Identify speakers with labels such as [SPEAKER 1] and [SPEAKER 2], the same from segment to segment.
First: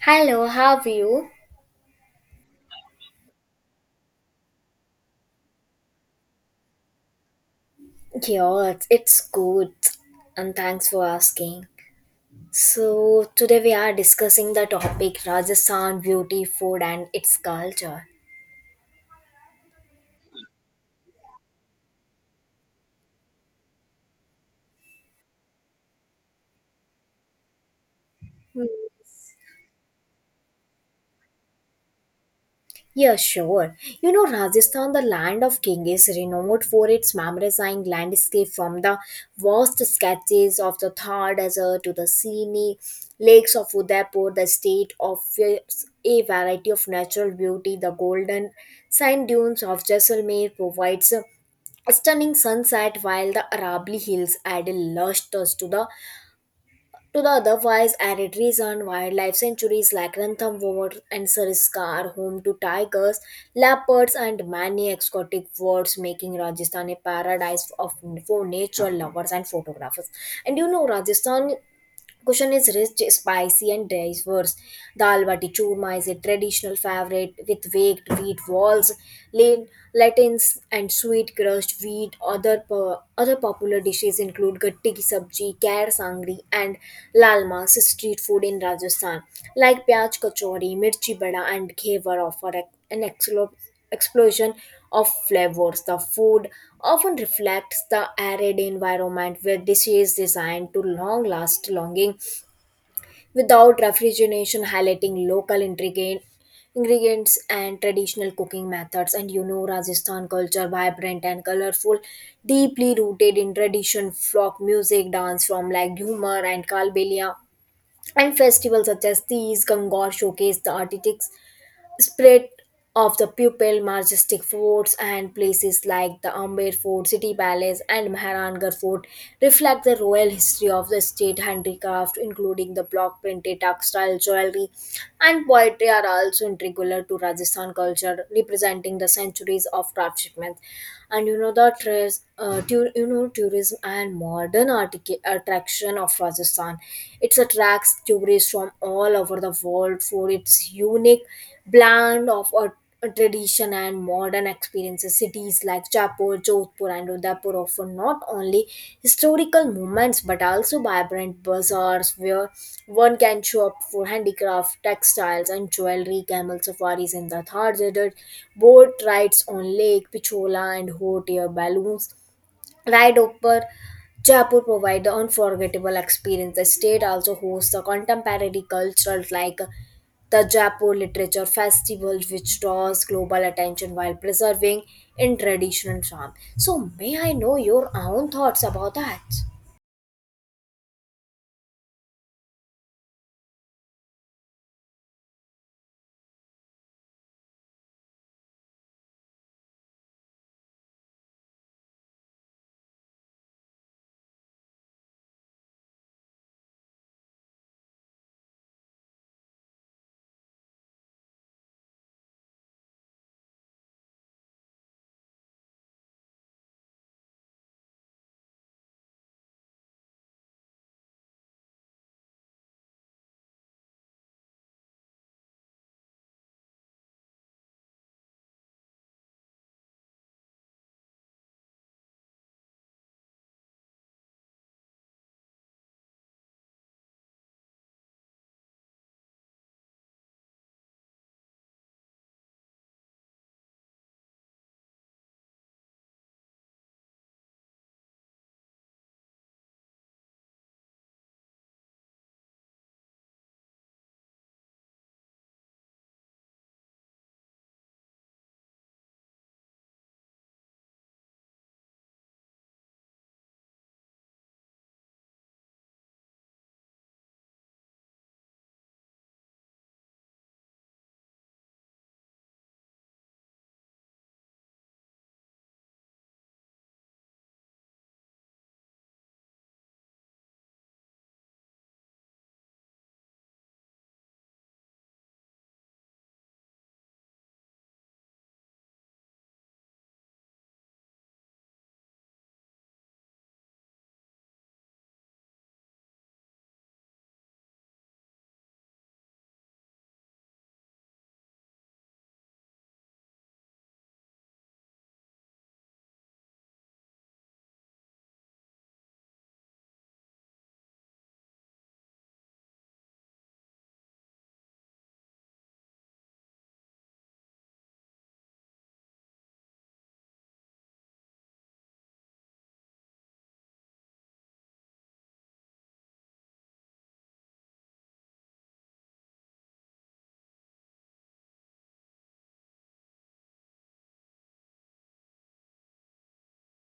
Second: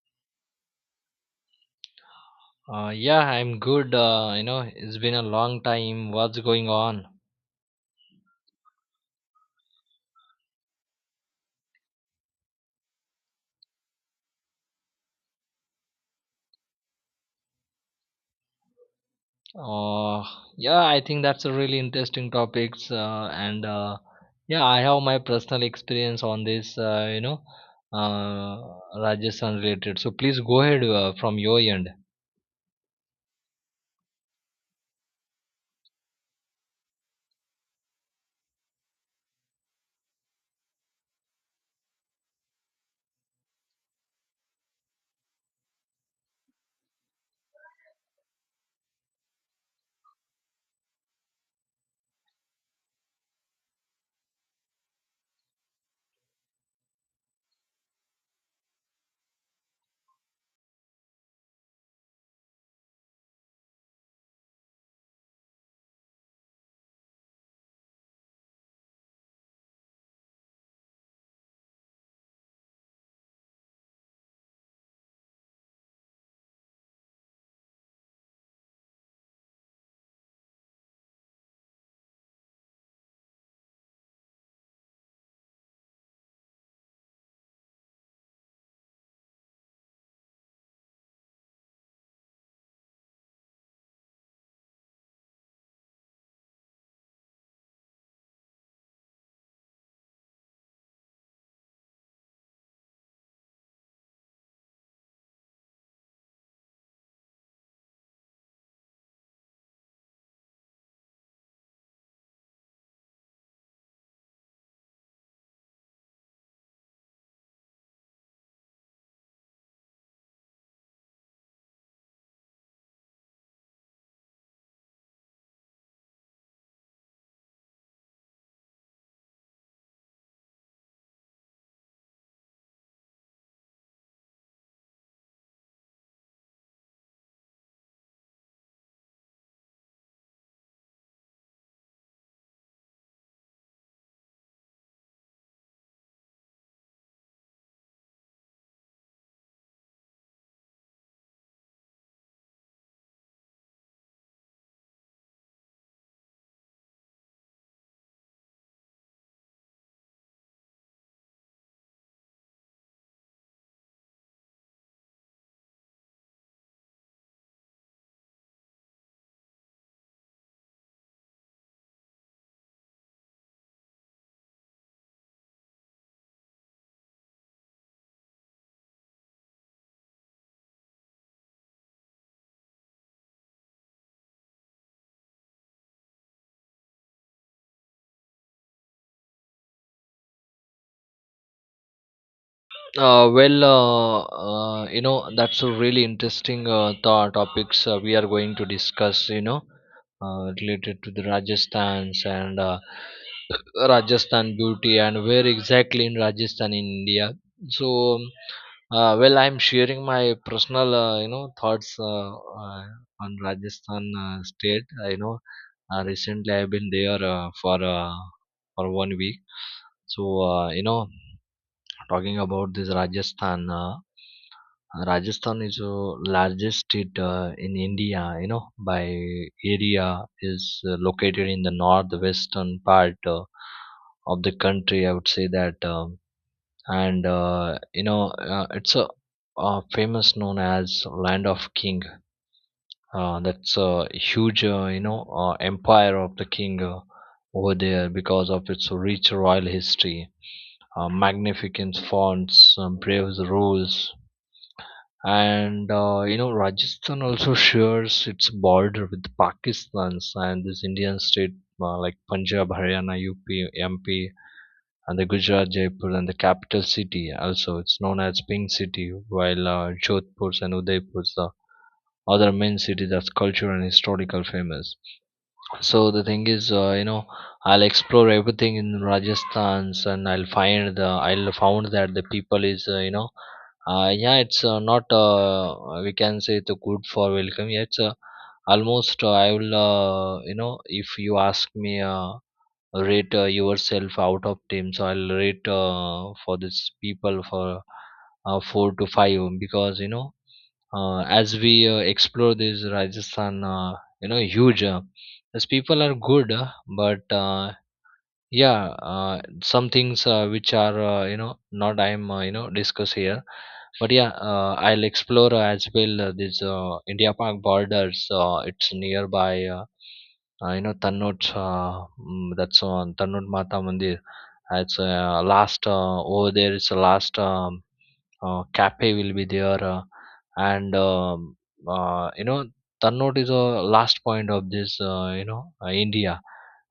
[SPEAKER 1] Hello, how are you?
[SPEAKER 2] Yeah, I'm good. It's been a long time. What's going on?
[SPEAKER 1] Yeah, it's good, and thanks for asking. So, today we are discussing the topic Rajasthan beauty, food, and its culture.
[SPEAKER 2] Uh, yeah, I think that's a really interesting topics, and yeah, I have my personal experience on this, uh, Rajasthan related. So please go ahead from your end.
[SPEAKER 1] Yeah, sure. You know, Rajasthan, the land of king, is renowned for its mesmerizing landscape from the vast sketches of the Thar Desert to the scenic lakes of Udaipur. The state offers a variety of natural beauty. The golden sand dunes of Jaisalmer provides a stunning sunset, while the Arabli hills add a lush touch to the otherwise arid region. Wildlife sanctuaries like Ranthambore and Sariska are home to tigers, leopards, and many exotic birds, making Rajasthan a for nature lovers and photographers. And you know, Rajasthan cuisine is rich, spicy, and diverse. Dal bati churma is a traditional favorite with baked wheat walls, lin- lentils, and sweet crushed wheat. Other popular dishes include gatti ki sabji, kher sangri, and lalmas. Street food in Rajasthan, like pyaj kachori, mirchi bada, and khewar offer an excellent explosion of flavors. The food often reflects the arid environment where dishes designed to long last longing without refrigeration, highlighting local intricate ingredients and traditional cooking methods. And you know, Rajasthan culture, vibrant and colorful, deeply rooted in tradition, folk music, dance from like humor and kalbelia, and festivals such as these Gangor showcase the artistic spirit of the pupil. Majestic forts and places like the Amber Fort, City Palace, and Mehrangarh Fort reflect the royal history of the state. Handicraft including the block printed textile, jewelry, and poetry are also integral to Rajasthan culture, representing the centuries of craftsmanship. And you know, the tres, tu- you know tourism and modern attraction of Rajasthan, it attracts tourists from all over the world for its unique blend of a tradition and modern experiences. Cities like Jaipur, Jodhpur, and Udaipur offer not only historical moments but also vibrant bazaars where one can shop for handicraft, textiles, and jewelry. Camel safaris in the Thar Desert, boat rides on Lake Pichola, and hot air balloons ride over Jaipur provide the unforgettable experience. The state also hosts the contemporary cultural like the Jaipur Literature Festival, which draws global attention while preserving in traditional charm. So, may I know your own thoughts about that?
[SPEAKER 2] Well, that's a really interesting thought topics we are going to discuss, related to the Rajasthan's and Rajasthan beauty and where exactly in Rajasthan, in India. So well, I'm sharing my personal, thoughts on Rajasthan state. Recently I've been there for for 1 week. So, talking about this Rajasthan. Rajasthan is the largest state in India, you know, by area is located in the northwestern part of the country. I would say that, and it's a famous known as land of king. That's a huge, empire of the king over there because of its rich royal history, magnificent fonts, brave rules, and Rajasthan also shares its border with Pakistan's and this Indian state like Punjab, Haryana, UP, MP, and the Gujarat, Jaipur, and the capital city. Also, it's known as Pink City, while Jodhpur and Udaipur, the other main cities that's cultural and historical famous. So the thing is, I'll explore everything in Rajasthan's, and I'll find the I'll found that the people is yeah, it's not we can say the good for welcome. Yeah, it's almost I will if you ask me rate yourself out of team, so I'll rate for this people for four to five because you know as we explore this Rajasthan, huge. These people are good, but yeah, some things which are not I'm discuss here. But yeah, I'll explore as well this India Park borders. It's nearby. Tannod, that's on Tannod Mata Mandir. It's last over there. It's the last cafe will be there and uh, you know Tannote is a last point of this India,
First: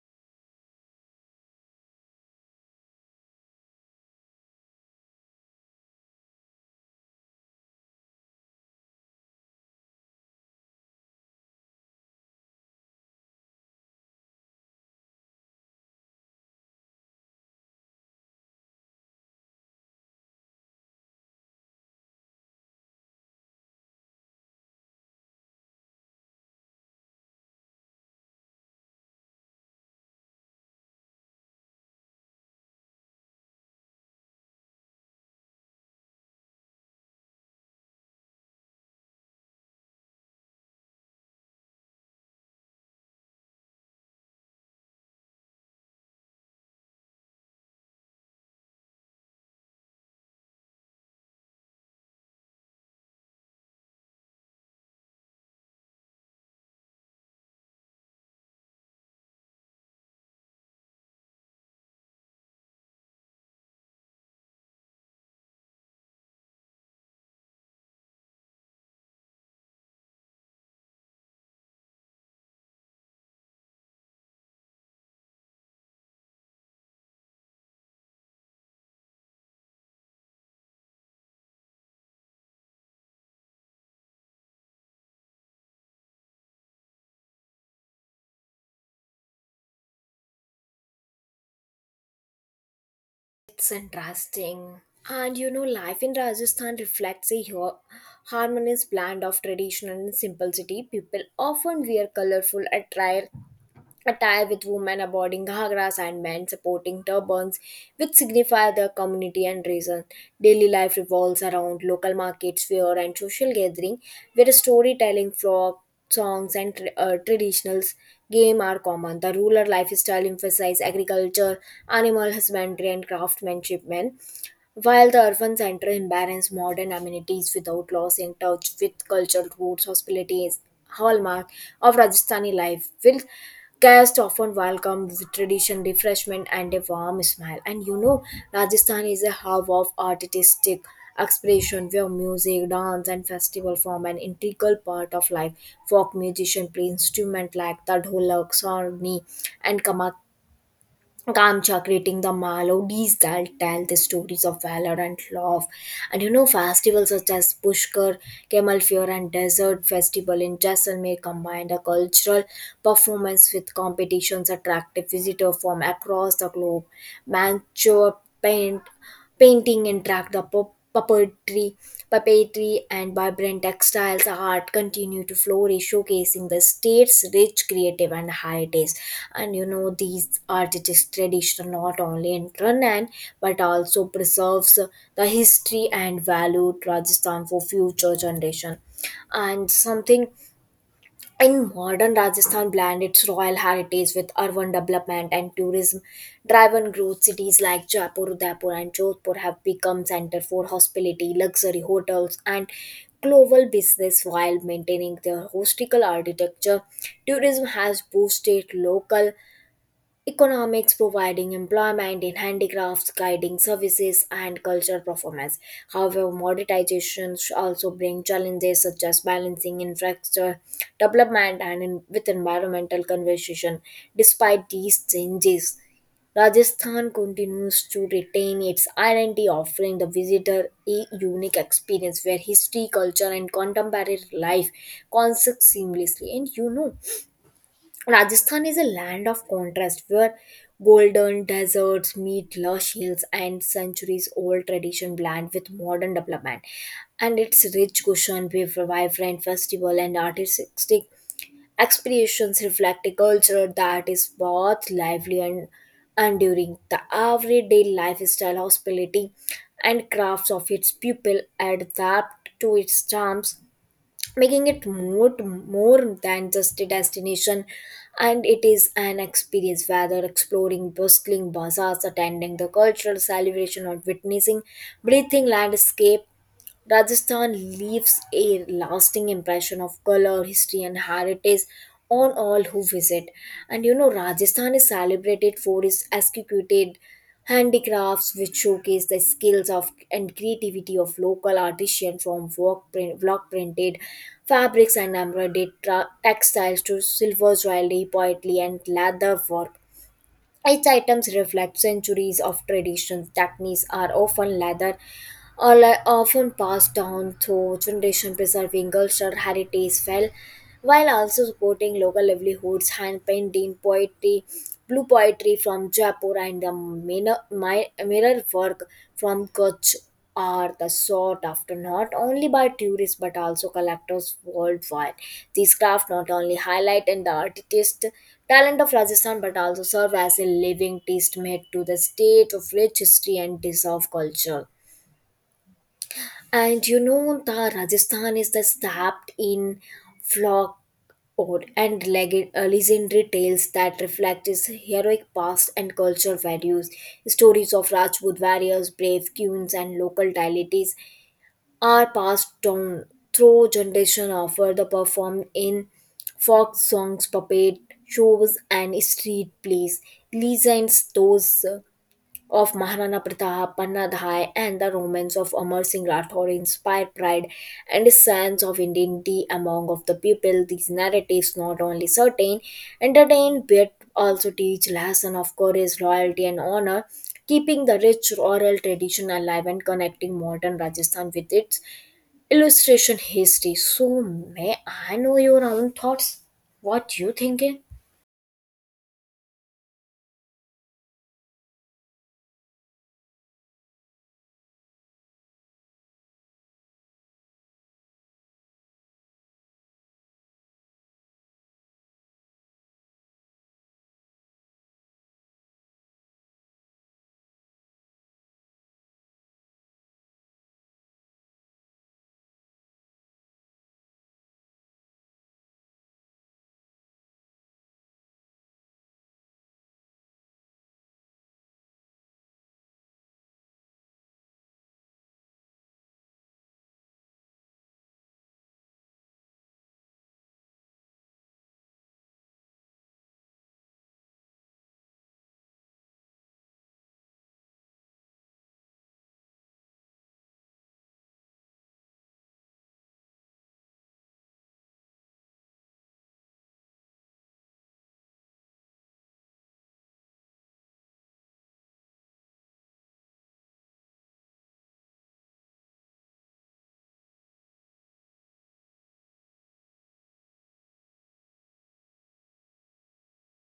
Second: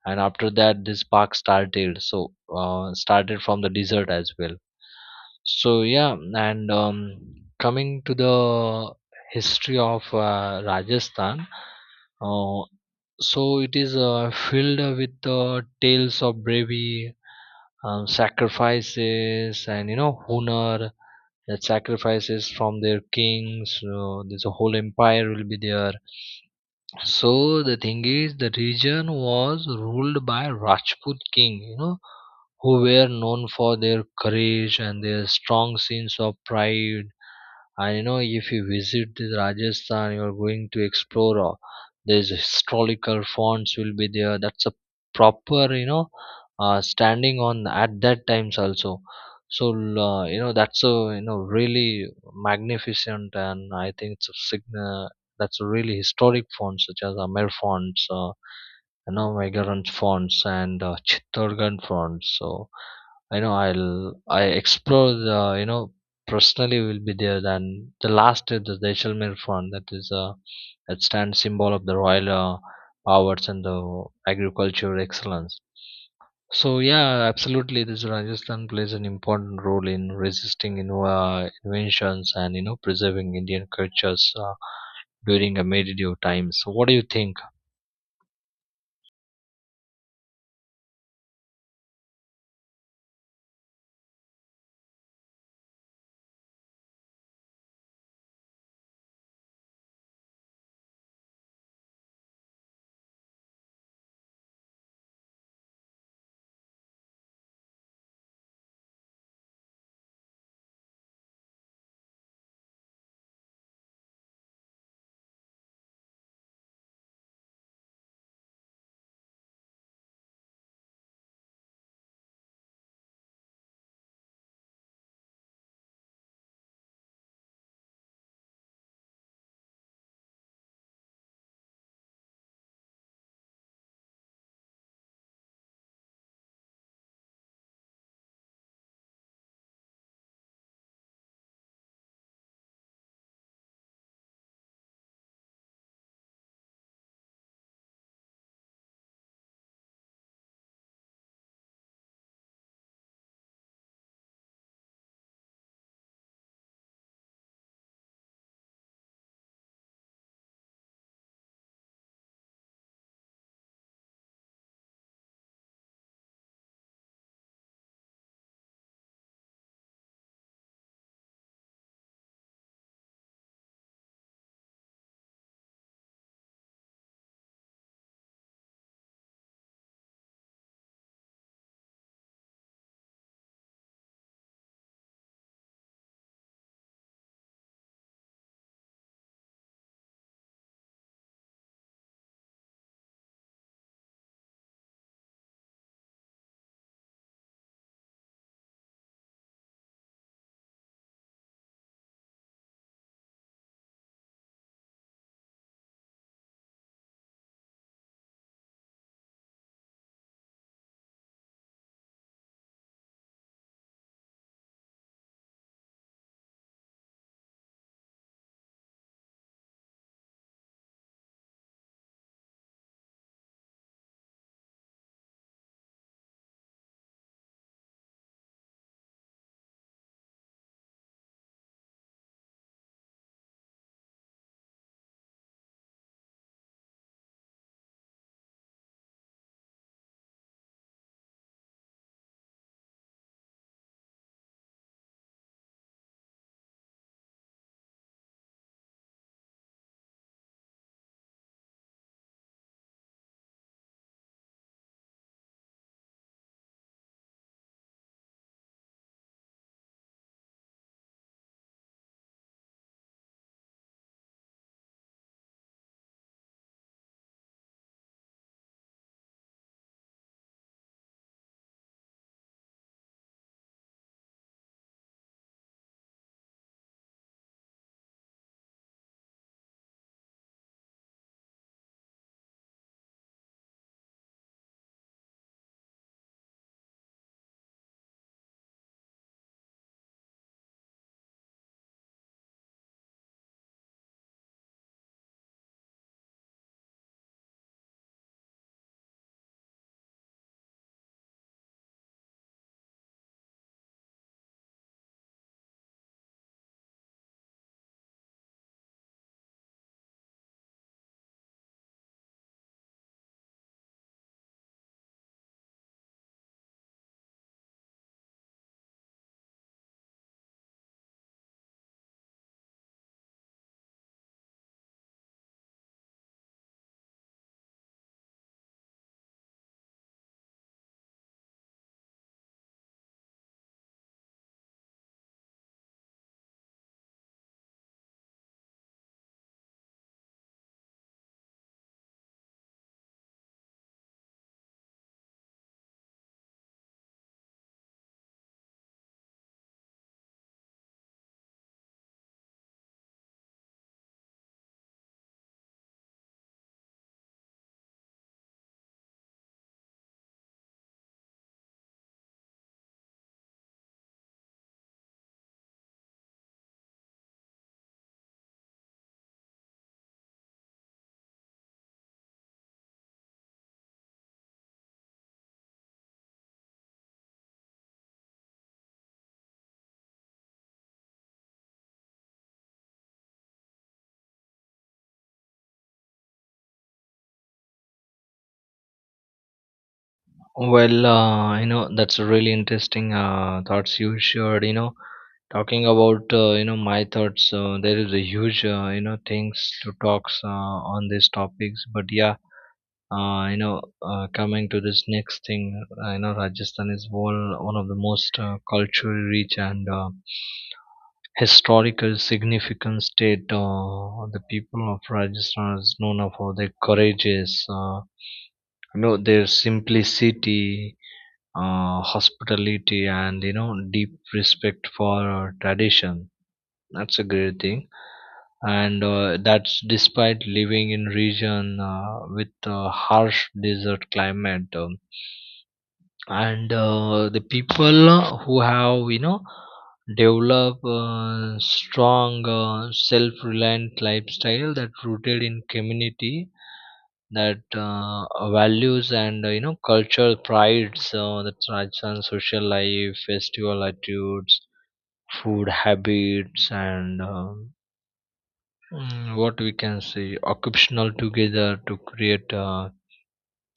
[SPEAKER 2] and after that this park started, so started from the desert as well. So yeah, and coming to the history of Rajasthan, uh, so it is filled with tales of bravery, sacrifices, and you know honor, that sacrifices from their kings. There's a whole empire will be there, so the thing is the region was ruled by Rajput king, you know, who were known for their courage and their strong sense of pride. And you know if you visit the Rajasthan you're going to explore, there's historical fonts will be there, that's a proper you know standing on at that times also. So that's a you know really magnificent, and I think it's a sign, that's a really historic font such as Amer fonts, migrant fonts, and Chittorgarh fonts. So I explore the you know personally will be there. Then the last is the Jaisalmer font, that is that stands symbol of the royal powers and the agricultural excellence. So yeah, absolutely. This Rajasthan plays an important role in resisting in, inventions and you know preserving Indian cultures during a medieval times. So what do you think?
[SPEAKER 1] It's interesting. And you know, life in Rajasthan reflects a harmonious blend of tradition and simplicity. People often wear colorful attire with women aboarding ghagras and men supporting turbans, which signify their community and reason. Daily life revolves around local markets, fair, and social gathering, where storytelling, folk songs, and traditionals game are common. The rural lifestyle emphasizes agriculture, animal husbandry, and craftsmanship. Men. While the urban center embraces modern amenities without losing touch with cultural roots, hospitality is hallmark of Rajasthani life, with guests often welcome with tradition, refreshment, and a warm smile. And you know, Rajasthan is a hub of artistic expression where music, dance, and festival form an integral part of life. Folk musicians play instruments like the dholak, sarni, and kamak Kamcha, creating the melodies that tell the stories of valor and love. And you know, festivals such as Pushkar, Camel Fair, and Desert Festival in Jaisalmer combined a cultural performance with competitions attractive visitors from across the globe. Manchur paint painting and track the puppetry, puppetry, and vibrant textiles art continue to flourish, showcasing the state's rich creative and heritage. And you know, these artistic tradition not only in Rannan but also preserves the history and value Rajasthan for future generation. And something in modern Rajasthan blend its royal heritage with urban development and tourism driven growth. Cities like Jaipur, Udaipur, and Jodhpur have become center for hospitality, luxury hotels, and global business while maintaining their historical architecture. Tourism has boosted local economics, providing employment in handicrafts, guiding services, and cultural performance. However, monetization also bring challenges such as balancing infrastructure development and in, with environmental conservation. Despite these changes, Rajasthan continues to retain its identity, offering the visitor a unique experience where history, culture, and contemporary life coexist seamlessly. And you know, Rajasthan is a land of contrast where golden deserts meet lush hills and centuries old tradition blend with modern development. And its rich cushion with vibrant festival and artistic expressions reflect a culture that is both lively and enduring. The everyday lifestyle, hospitality, and crafts of its people adapt to its charms, making it more than just a destination, and it is an experience. Whether exploring bustling bazaars, attending the cultural celebration, or witnessing breathing landscape, Rajasthan leaves a lasting impression of color, history, and heritage on all who visit. And you know, Rajasthan is celebrated for its executed handicrafts, which showcase the skills of and creativity of local artisans. From work print, block printed fabrics and embroidered textiles to silver jewelry, poetry, and leather work, its items reflect centuries of traditions. Techniques are often leather, or le- often passed down through generation, preserving cultural heritage well, while also supporting local livelihoods. Hand painting, poetry, blue poetry from Jaipur, and the mirror work from Kutch are the sought after not only by tourists but also collectors worldwide. These crafts not only highlight and the artist talent of Rajasthan but also serve as a living testament to the state of rich history and deserved culture. And you know, the Rajasthan is the stabbed in flock or and legendary tales that reflect its heroic past and cultural values. Stories of Rajput warriors, brave queens, and local deities are passed down through generation, offer the performed in folk songs, puppet shows, and street plays. Legends those uh, of Maharana Pratap, Pannadhai, and the romance of Amar Singh Rathore inspired pride and a sense of identity among of the people. These narratives not only entertain, but also teach lesson of courage, loyalty, and honor, keeping the rich oral tradition alive and connecting modern Rajasthan with its illustration history. So, may I know your own thoughts? What you thinking?
[SPEAKER 2] Well, that's a really interesting thoughts you shared. You know, talking about my thoughts. There is a huge things to talks on these topics. But yeah, coming to this next thing, Rajasthan is one of the most culturally rich and historical significant state. The people of Rajasthan is known for their courageous. Their simplicity, hospitality, and you know deep respect for tradition, that's a great thing. And that's despite living in region with a harsh desert climate, and the people who have you know develop strong self-reliant lifestyle that rooted in community, that values and cultural prides that transcend social life festival attitudes food habits, and what we can say occupational together to create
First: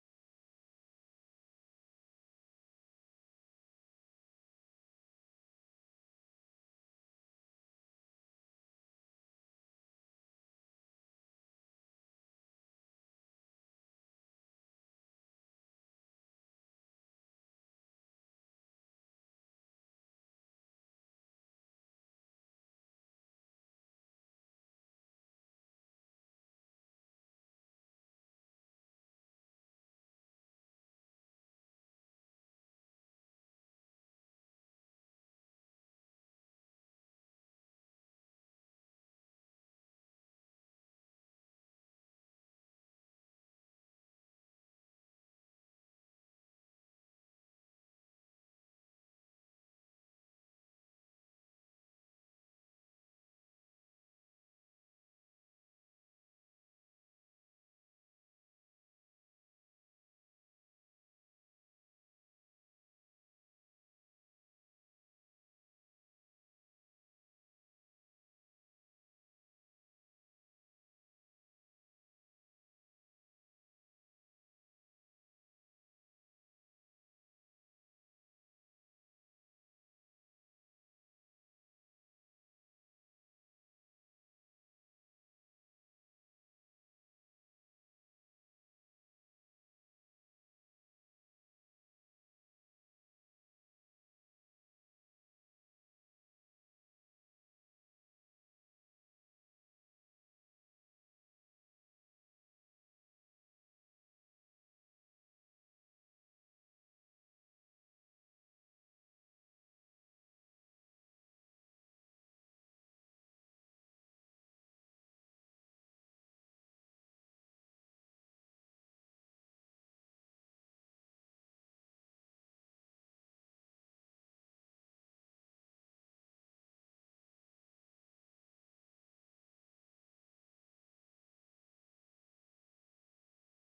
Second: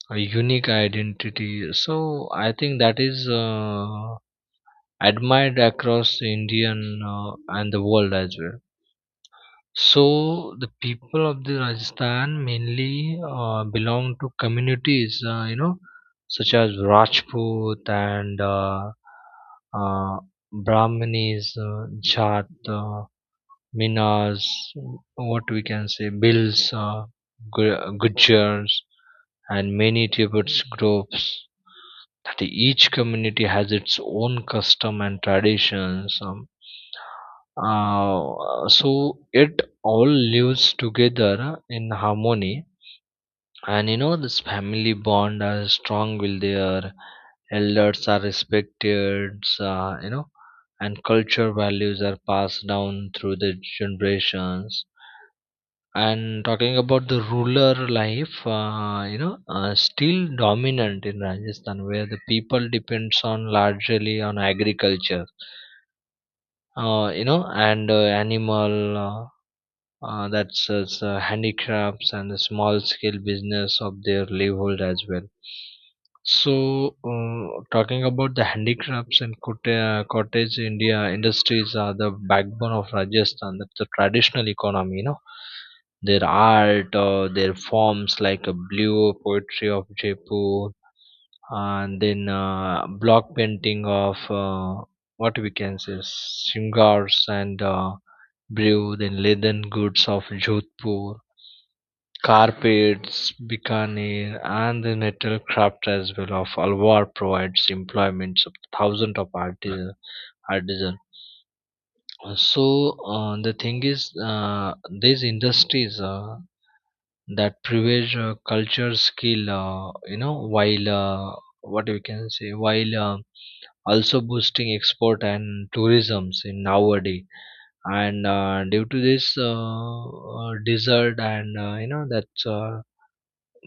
[SPEAKER 2] a unique identity. So I think that is admired across Indian uh, and the world as well. So the people of the Rajasthan mainly belong to communities, such as Rajput and uh, Brahmanis, Jat, Minas, what we can say, Bills, Gujars, and many Tibetan groups. That each community has its own custom and traditions. So it all lives together in harmony, and you know this family bond are strong will their elders are respected, uh, you know and culture values are passed down through the generations. And talking about the rural life, still dominant in Rajasthan where the people depends on largely on agriculture, and animal that's as handicrafts and the small scale business of their livelihood as well. So talking about the handicrafts and cottage india industries are the backbone of Rajasthan, that's the traditional economy, you know, their art or their forms like a blue poetry of Jaipur, and then block painting of what we can say singers and brewed in leaden goods of Jodhpur, carpets, Bikaner, and the metal craft as well of Alwar provides employment of thousands of artisans. Artisan. So the thing is, these industries that privilege culture skill, while what we can say, while also boosting export and tourisms in nowadays. And due to this desert and that's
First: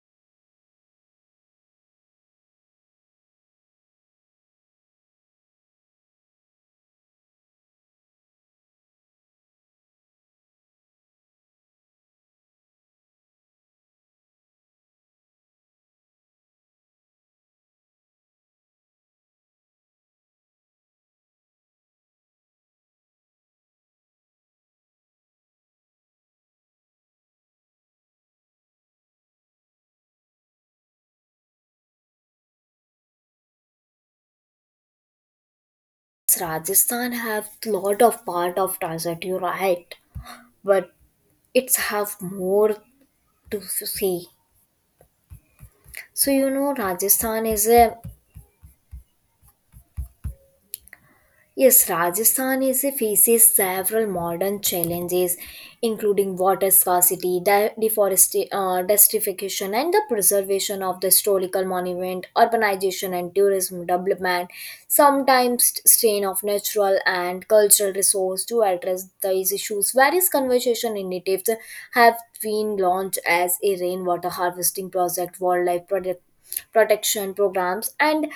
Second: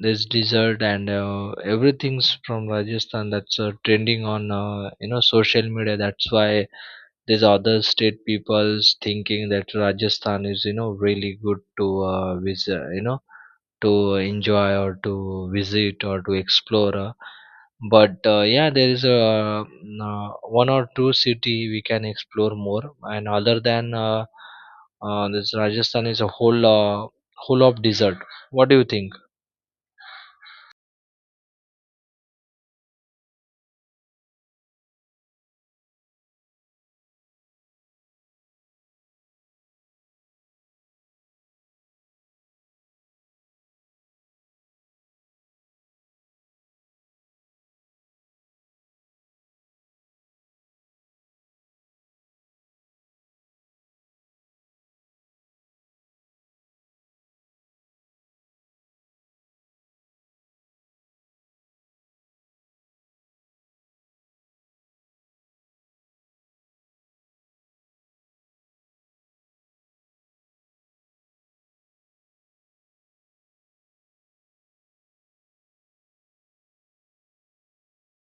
[SPEAKER 2] this desert and everything's from Rajasthan that's trending on social media, that's why these other state people's thinking that Rajasthan is you know really good to visit, you know, to enjoy or to visit or to explore. But yeah, there is a one or two city we can explore more. And other than this, Rajasthan is a whole of desert. What do you think?
[SPEAKER 1] Rajasthan have lot of part of desert. You're right. But it's have more to see. So you know, Rajasthan is a Yes, Rajasthan is faces several modern challenges, including water scarcity, deforestation, desertification, and the preservation of the historical monument. Urbanization and tourism development sometimes strain of natural and cultural resource. To address these issues, various conservation initiatives have been launched as a rainwater harvesting project, wildlife product protection programs, and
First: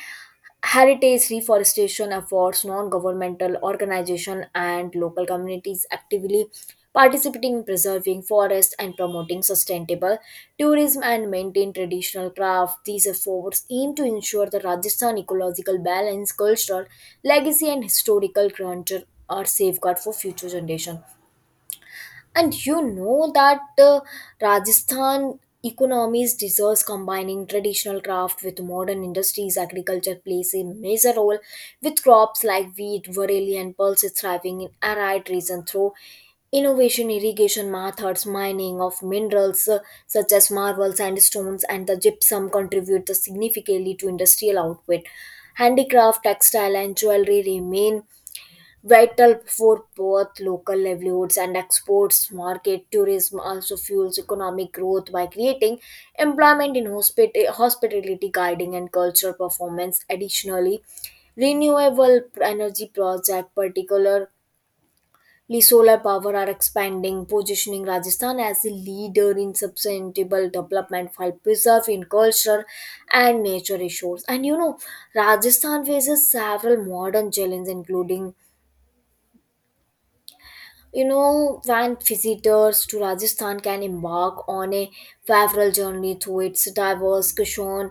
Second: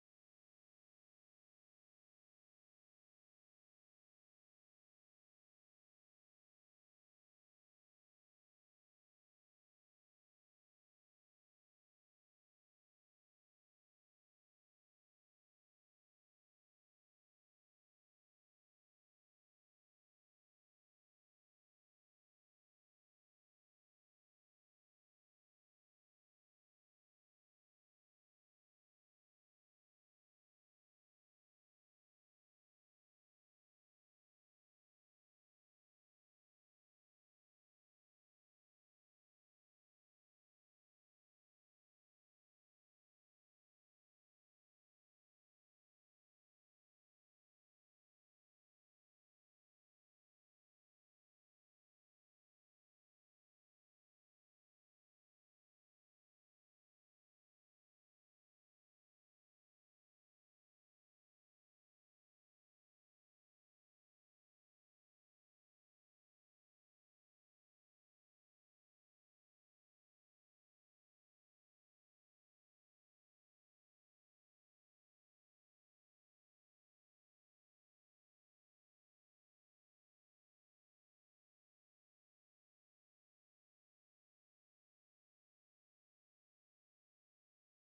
[SPEAKER 1] heritage reforestation efforts. Non governmental organization and local communities actively participating in preserving forests and promoting sustainable tourism and maintain traditional craft. These efforts aim to ensure the Rajasthan ecological balance, cultural legacy, and historical grandeur are safeguarded for future generations. And you know that Rajasthan economies deserves combining traditional craft with modern industries. Agriculture plays a major role with crops like wheat, barley, and pulses thriving in arid regions through innovation irrigation methods. Mining of minerals such as marble, sandstones, and the gypsum contribute significantly to industrial output. Handicraft, textile, and jewelry remain vital for both local livelihoods and exports market. Tourism also fuels economic growth by creating employment in hospitality, guiding, and cultural performance. Additionally, renewable energy projects, particularly solar power, are expanding, positioning Rajasthan as a leader in sustainable development while preserving culture and nature resources. And you know, Rajasthan faces several modern challenges, including You know, when visitors to Rajasthan can embark on a favorable journey through its diverse cuisine.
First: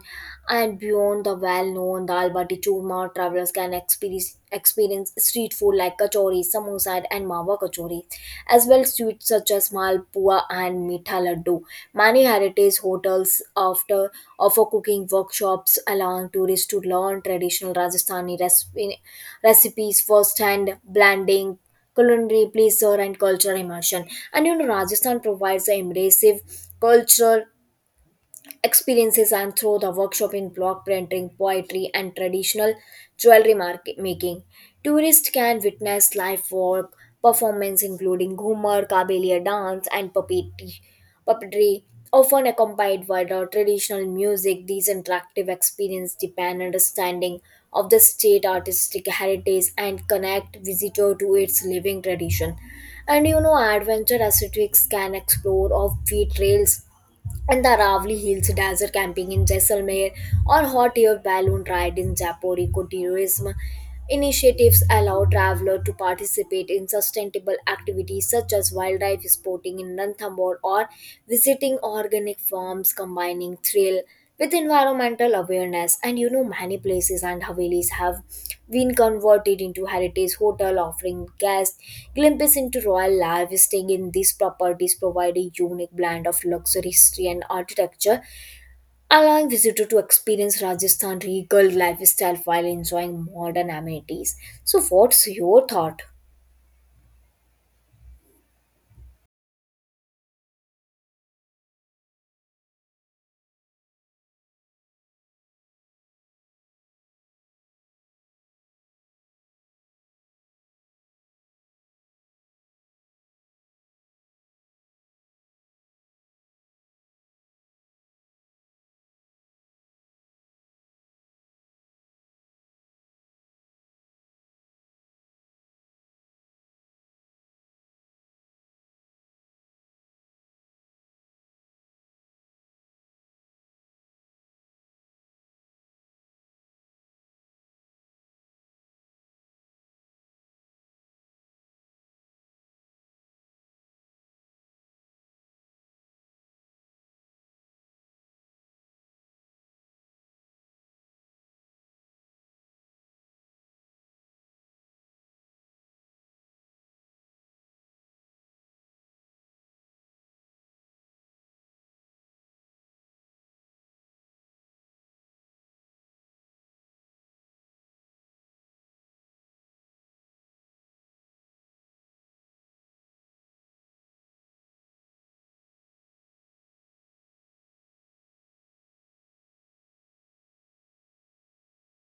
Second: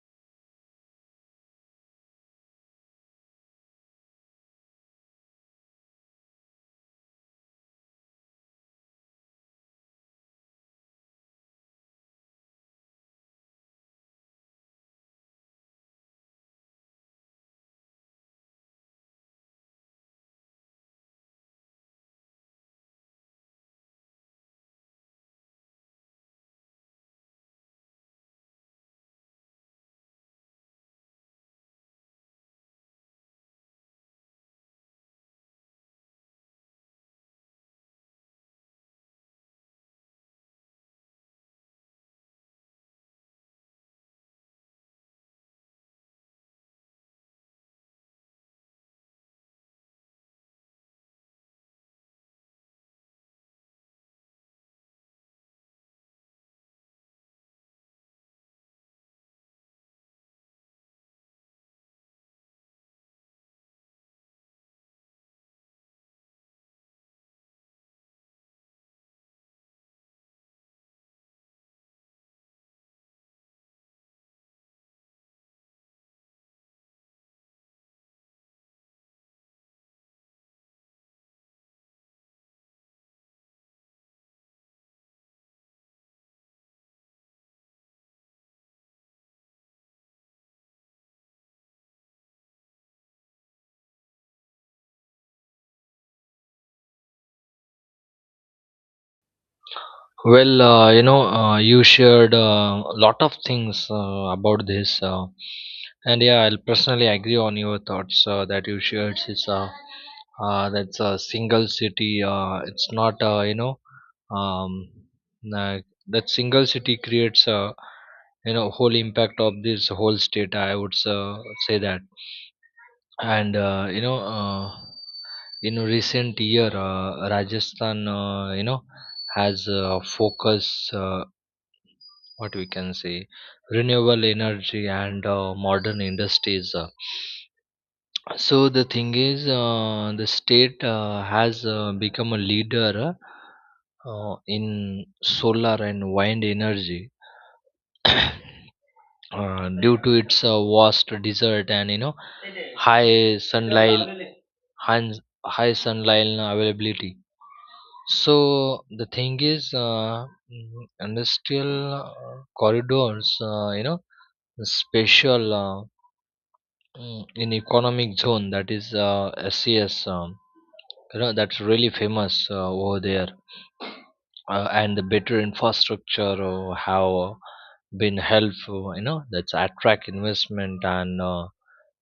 [SPEAKER 1] And beyond the well-known dal bati churma, travelers can experience street food like kachori, samosa, and mawa kachori, as well as sweets such as malpua and mitha laddu. Many heritage hotels after offer cooking workshops, allowing tourists to learn traditional Rajasthani recipes firsthand, blending culinary, pleasure, and cultural immersion. And you know, Rajasthan provides an immersive cultural experiences and through the workshop in block printing, poetry, and traditional jewelry market making. Tourists can witness live work performance including ghumar, kabelia dance, and puppetry, often accompanied by the traditional music. These interactive experiences deepen understanding of the state artistic heritage and connect visitor to its living tradition. And you know, adventure aesthetics can explore offbeat trails and the Aravali Hills, desert camping in Jaisalmer, or hot air balloon ride in Jaipur. Ecotourism initiatives allow travelers to participate in sustainable activities such as wildlife sporting in Ranthambore or visiting organic farms, combining thrill with environmental awareness. And you know, many places and havelis have been converted into heritage hotel, offering guests glimpses into royal life. Staying in these properties provide a unique blend of luxury, history, and architecture, allowing visitor to experience Rajasthan regal lifestyle while enjoying modern amenities. So what's your thought?
[SPEAKER 2] Well, you shared a lot of things about this, and yeah, I'll personally agree on your thoughts that you shared. It's that's a single city. It's not, um, uh, that single city creates a, you know, whole impact of this whole state. I would say that, and in recent year, Rajasthan, has focus. What we can say renewable energy and modern industries. So the thing is the state has become a leader in solar and wind energy due to its vast desert and you know high sunlight high, high sunlight availability. So the thing is mm, industrial corridors, special, in economic zone that is SES, that's really famous over there. And the better infrastructure have been helpful, you know, that's attract investment, and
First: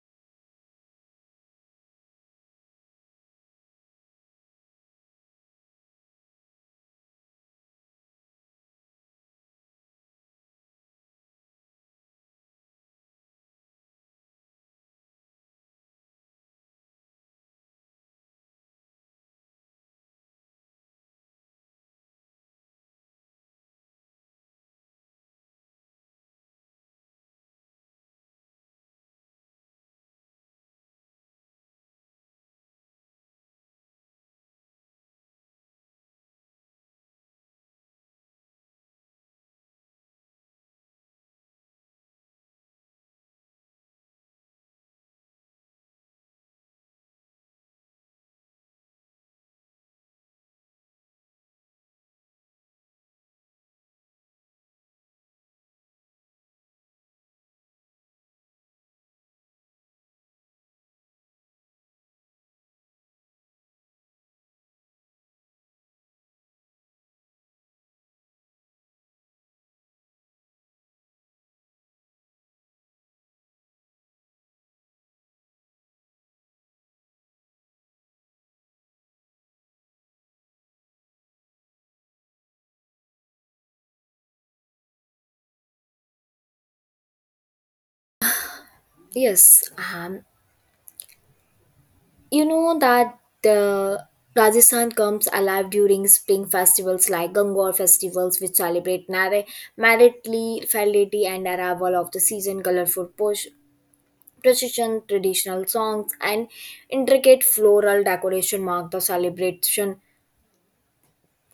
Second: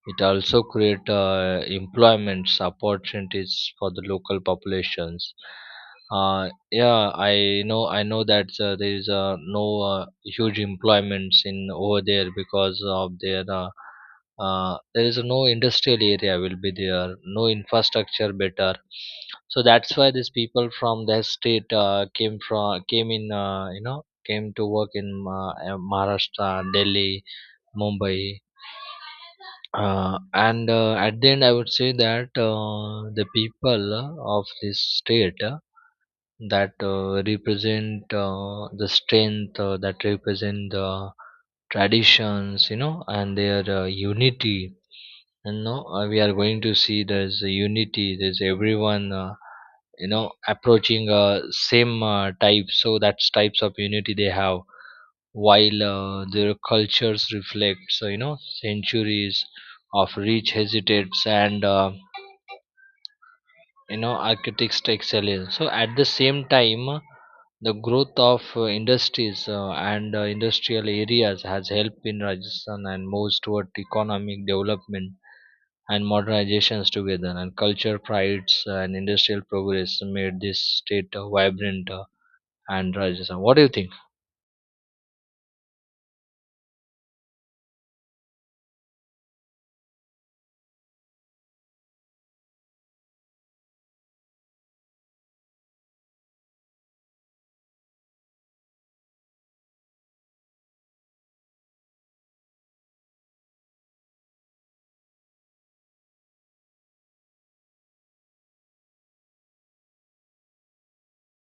[SPEAKER 2] it also create employments opportunities for the local populations. Yeah, I know. I know that there is no huge employments in over there because of their there is no industrial area will be there, no infrastructure better. So that's why these people from that state came in, came to work in Maharashtra, Delhi, Mumbai. And at the end, I would say that the people of this state that represent the strength, that represent the traditions, you know, and their unity. And no, we are going to see there's a unity. There's everyone, approaching same type. So that's types of unity they have, while their cultures reflect so you know centuries of rich hesitates, and architects excellence. So at the same time the growth of industries and industrial areas has helped in Rajasthan and moves toward economic development and modernizations together, and culture prides and industrial progress made this state vibrant and Rajasthan. What do you think?
[SPEAKER 1] Yes, um, you know that uh, Rajasthan comes alive during spring festivals like Gangor festivals, which celebrate maritally fertility and arrival of the season. Colorful push, procession, traditional songs, and intricate floral decoration mark the celebration,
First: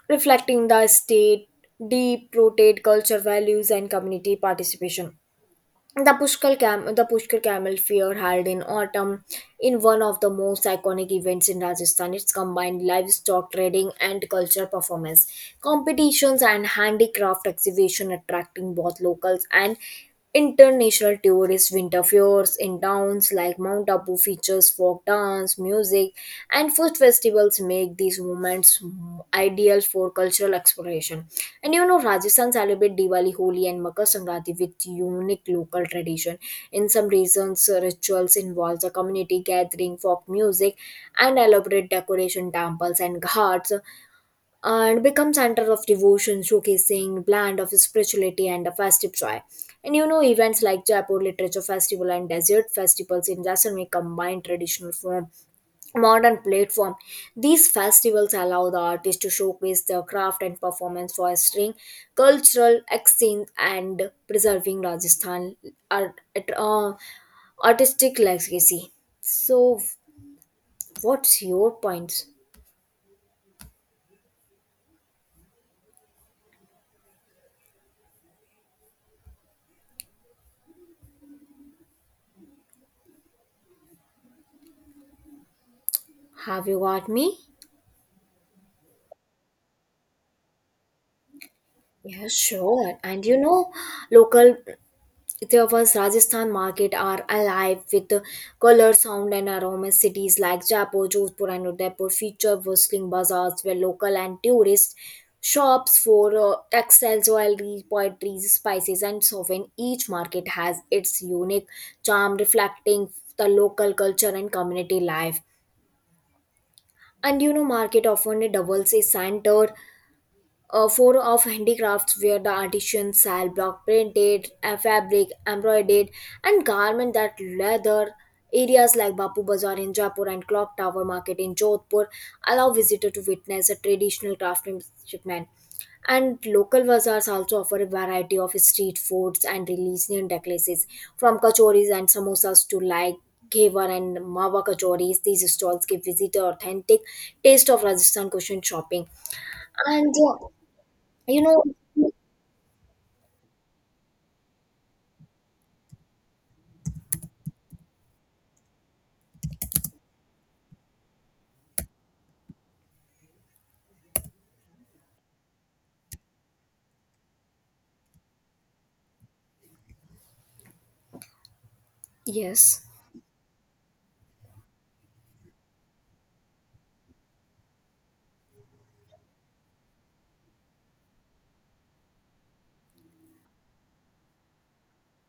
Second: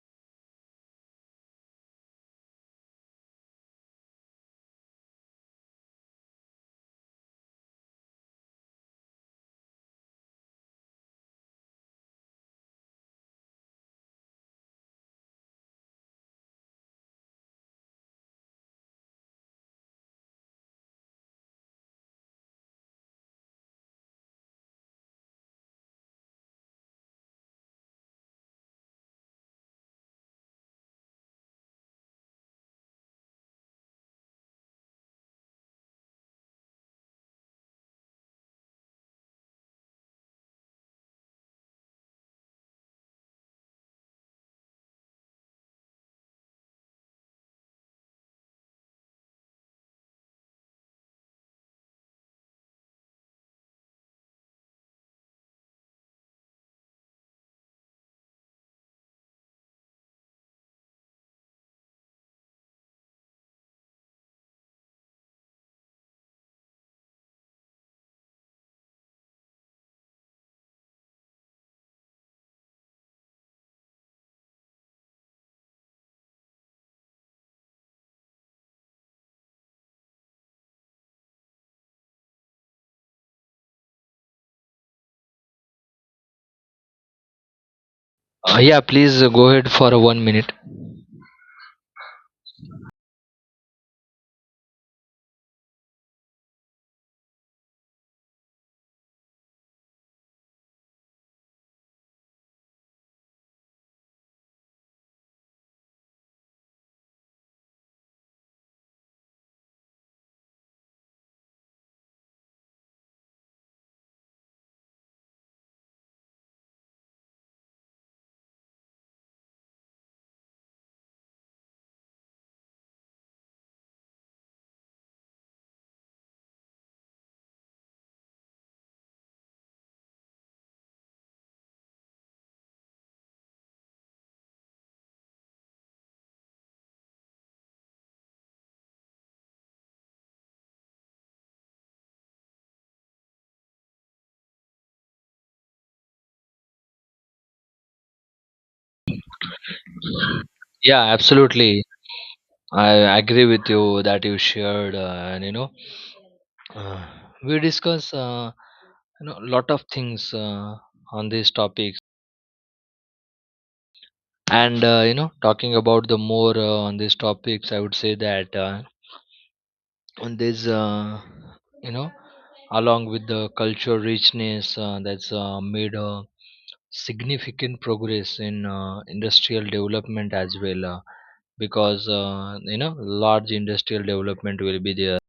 [SPEAKER 1] reflecting the state deep-rooted culture values and community participation. The the Pushkar Camel Fair held in autumn in one of the most iconic events in Rajasthan. It's combined livestock trading and culture performance competitions and handicraft exhibition attracting both locals and international tourists. Winter fairs in towns like Mount Abu features folk dance, music and food festivals make these moments ideal for cultural exploration. Rajasthan celebrate Diwali, Holi, and Makar Sankranti with unique local tradition. In some regions, rituals involves a community gathering, folk music, and elaborate decoration, temples and ghats, and become center of devotion, showcasing blend of spirituality and a festive joy. Events like Jaipur Literature Festival and Desert Festivals in Jaisalmer combine traditional form modern platform. These festivals allow the artists to showcase their craft and performance, fostering cultural exchange and preserving Rajasthan art, uh, artistic legacy. So, what's your points? Have you got me?
[SPEAKER 2] Yeah, please go ahead for 1 minute.
[SPEAKER 1] Yes, sure. Local Ethiopia's Rajasthan market are alive with the color, sound, and aromas. Cities like Jaipur, Jodhpur, and Udaipur feature bustling bazaars where local and tourist shops for textiles, jewelry, poetry, spices, and sovereign. Each market has its unique charm, reflecting the local culture and community life. Market often doubles a center four of handicrafts where the artisans sell block printed fabric embroidered and garment that leather areas like Bapu Bazaar in Jaipur and Clock Tower Market in Jodhpur allow visitor to witness a traditional craftsmanship man and local bazaars also offer a variety of street foods and religious necklaces, from kachoris and samosas to like Ghevar and Mawa kachoris. These stalls give visitor authentic taste of Rajasthan cushion shopping. And uh,
[SPEAKER 2] Yeah,
[SPEAKER 1] you know,
[SPEAKER 2] absolutely. I agree with you that you shared, and uh, we discuss a lot of things on these topics. And talking about the more on these topics, I would say that and there's you know
[SPEAKER 1] yes,
[SPEAKER 2] along with the cultural richness that's made a significant progress in industrial development as well, because large industrial development will be there.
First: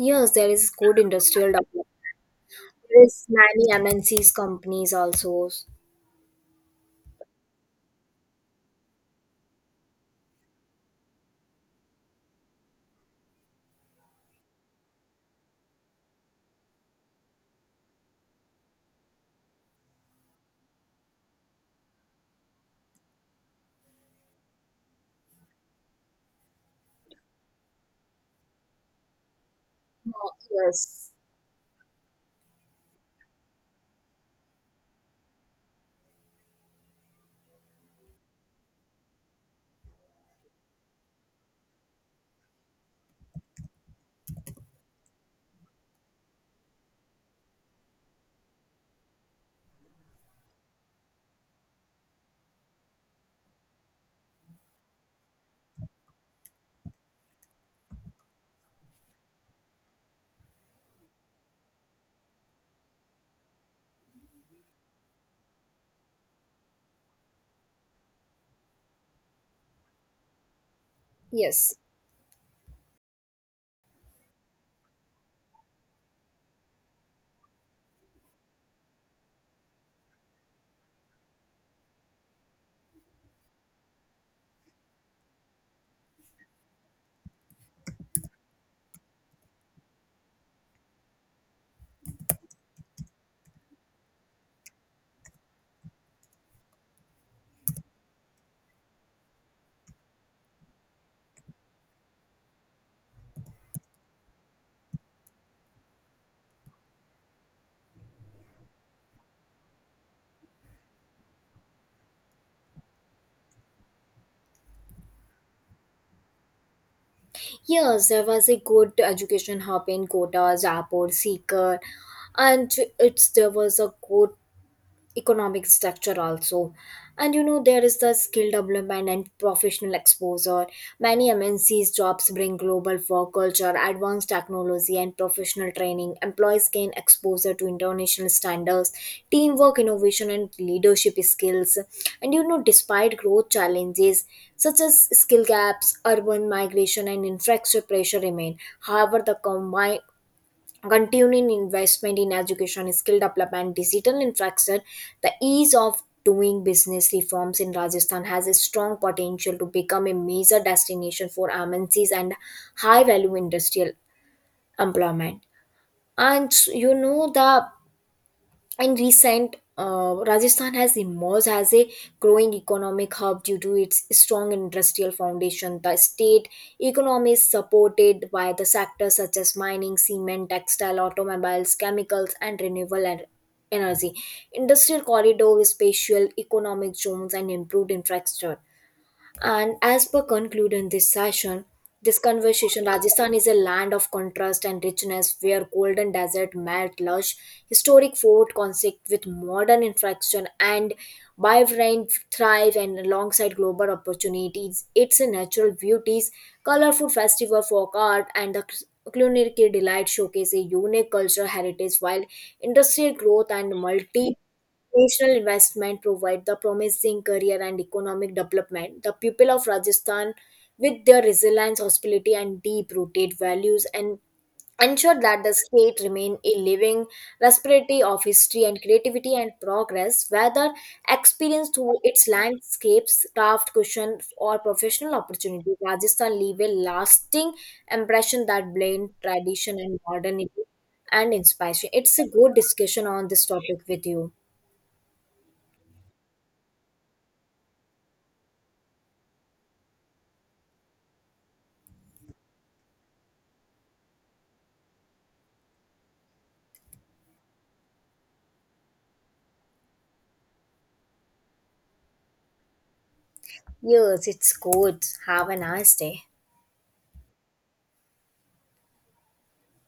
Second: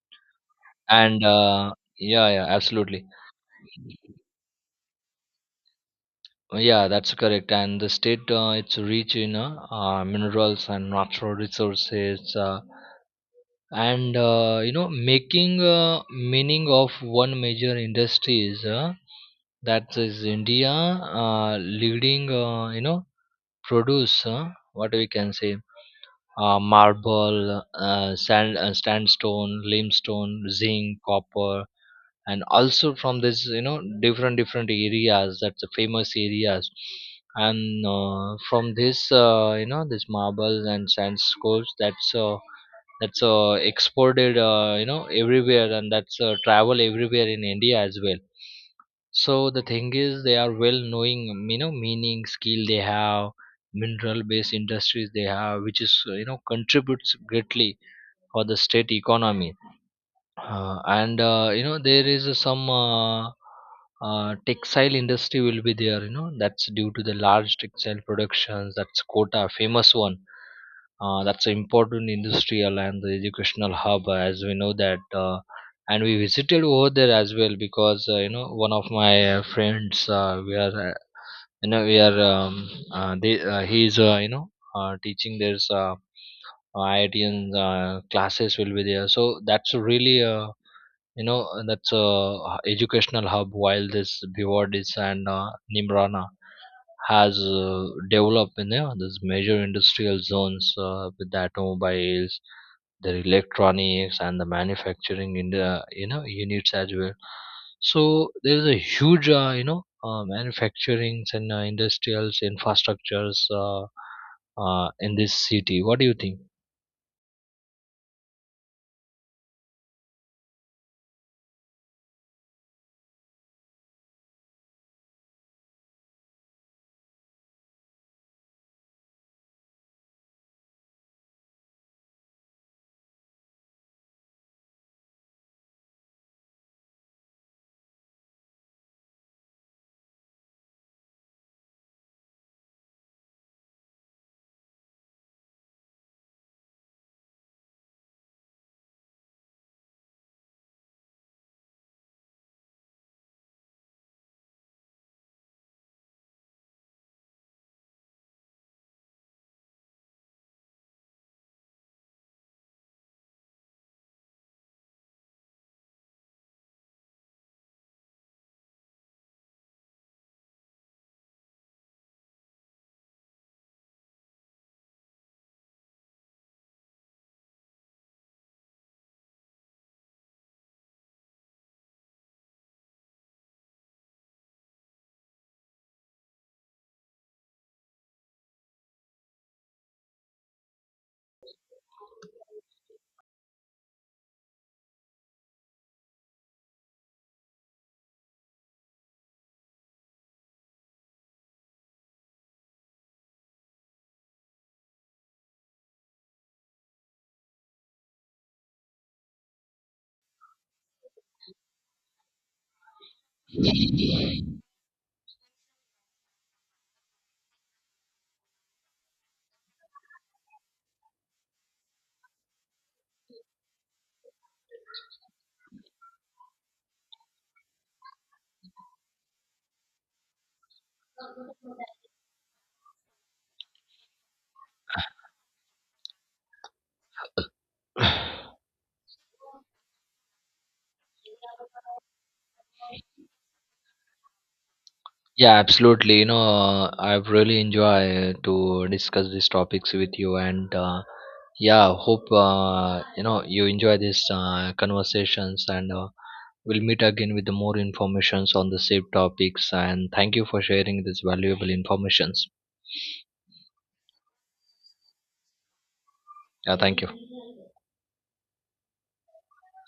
[SPEAKER 1] yes, there is good
[SPEAKER 2] and
[SPEAKER 1] industrial
[SPEAKER 2] uh,
[SPEAKER 1] development.
[SPEAKER 2] yeah,
[SPEAKER 1] There
[SPEAKER 2] absolutely.
[SPEAKER 1] is many MNCs companies also.
[SPEAKER 2] Yeah, that's correct. And the state it's rich in minerals and natural resources, and making meaning of one major industry is that is India leading, produce what we can say marble, sand, sandstone,
[SPEAKER 1] No,
[SPEAKER 2] limestone, zinc,
[SPEAKER 1] yes,
[SPEAKER 2] copper, and also from this you know different areas, that's the famous areas. And from this this marble and sand scores, that's exported, everywhere, and that's travel everywhere in India as well. So the thing is they are well knowing, you know, meaning skill they have, mineral based industries they have, which is you know contributes greatly for the state economy. And you know There is some textile industry will be there, you know, that's due to the large textile productions that's quota famous one, that's an
[SPEAKER 1] yes,
[SPEAKER 2] important industrial and the educational hub, as we know that and we visited over there as well, because one of my friends, we are you know we are they he is, teaching there's IITian classes will be there. So that's really that's a educational hub, while this Bivardis and Nimrana has developed in you know these major industrial zones with the automobiles, the electronics, and the manufacturing in the you know units as well. So there's a huge manufacturing and industrials infrastructures in this city. What do you think?
[SPEAKER 1] yes. There was a good education hub in Kota, Jaipur, Sikar, and it's there was a good economic structure also. And you know, there is the skill development and professional exposure. Many MNCs jobs bring global work culture, advanced technology, and professional training. Employees gain exposure to international standards, teamwork, innovation, and leadership skills. And you know, despite growth challenges such as skill gaps, urban migration, and infrastructure pressure remain, however the combine continuing investment in education, skill development, digital infrastructure, the ease of doing business reforms in Rajasthan has a strong potential to become a major destination for MNCs and high value industrial employment. And you know the in recent, Rajasthan has emerged as a growing economic hub due to its strong industrial foundation. The state economy is supported by the sectors such as mining, cement, textile, automobiles, chemicals, and energy. Industrial corridors, spatial economic zones, and improved infrastructure and as per conclude in this session, this conversation, Rajasthan is a land of contrast and richness where golden desert met lush historic fort conflict with modern infraction and vibrant thrive and alongside global opportunities. Its natural beauties, colorful festival folk art and the culinary delight showcase a unique cultural heritage while industrial growth and multi national investment provide the promising career and economic development. The people of Rajasthan, with their resilience, hospitality, and deep-rooted values, and ensure that the state remain a living respiratory of history and creativity and progress, whether experienced through its landscapes, craft, cushion, or professional opportunity. Rajasthan leave a lasting impression that blend tradition and modernity and inspiration. It's a good discussion on this topic with you.
[SPEAKER 2] Yeah, absolutely. You know, I've really enjoyed to discuss these topics with you, and yeah, hope you enjoy these conversations, and we'll meet again with the more informations on the same topics. And thank you for sharing this valuable informations.
[SPEAKER 1] Yes, it's good. Have a nice day.
[SPEAKER 2] Yeah, thank you.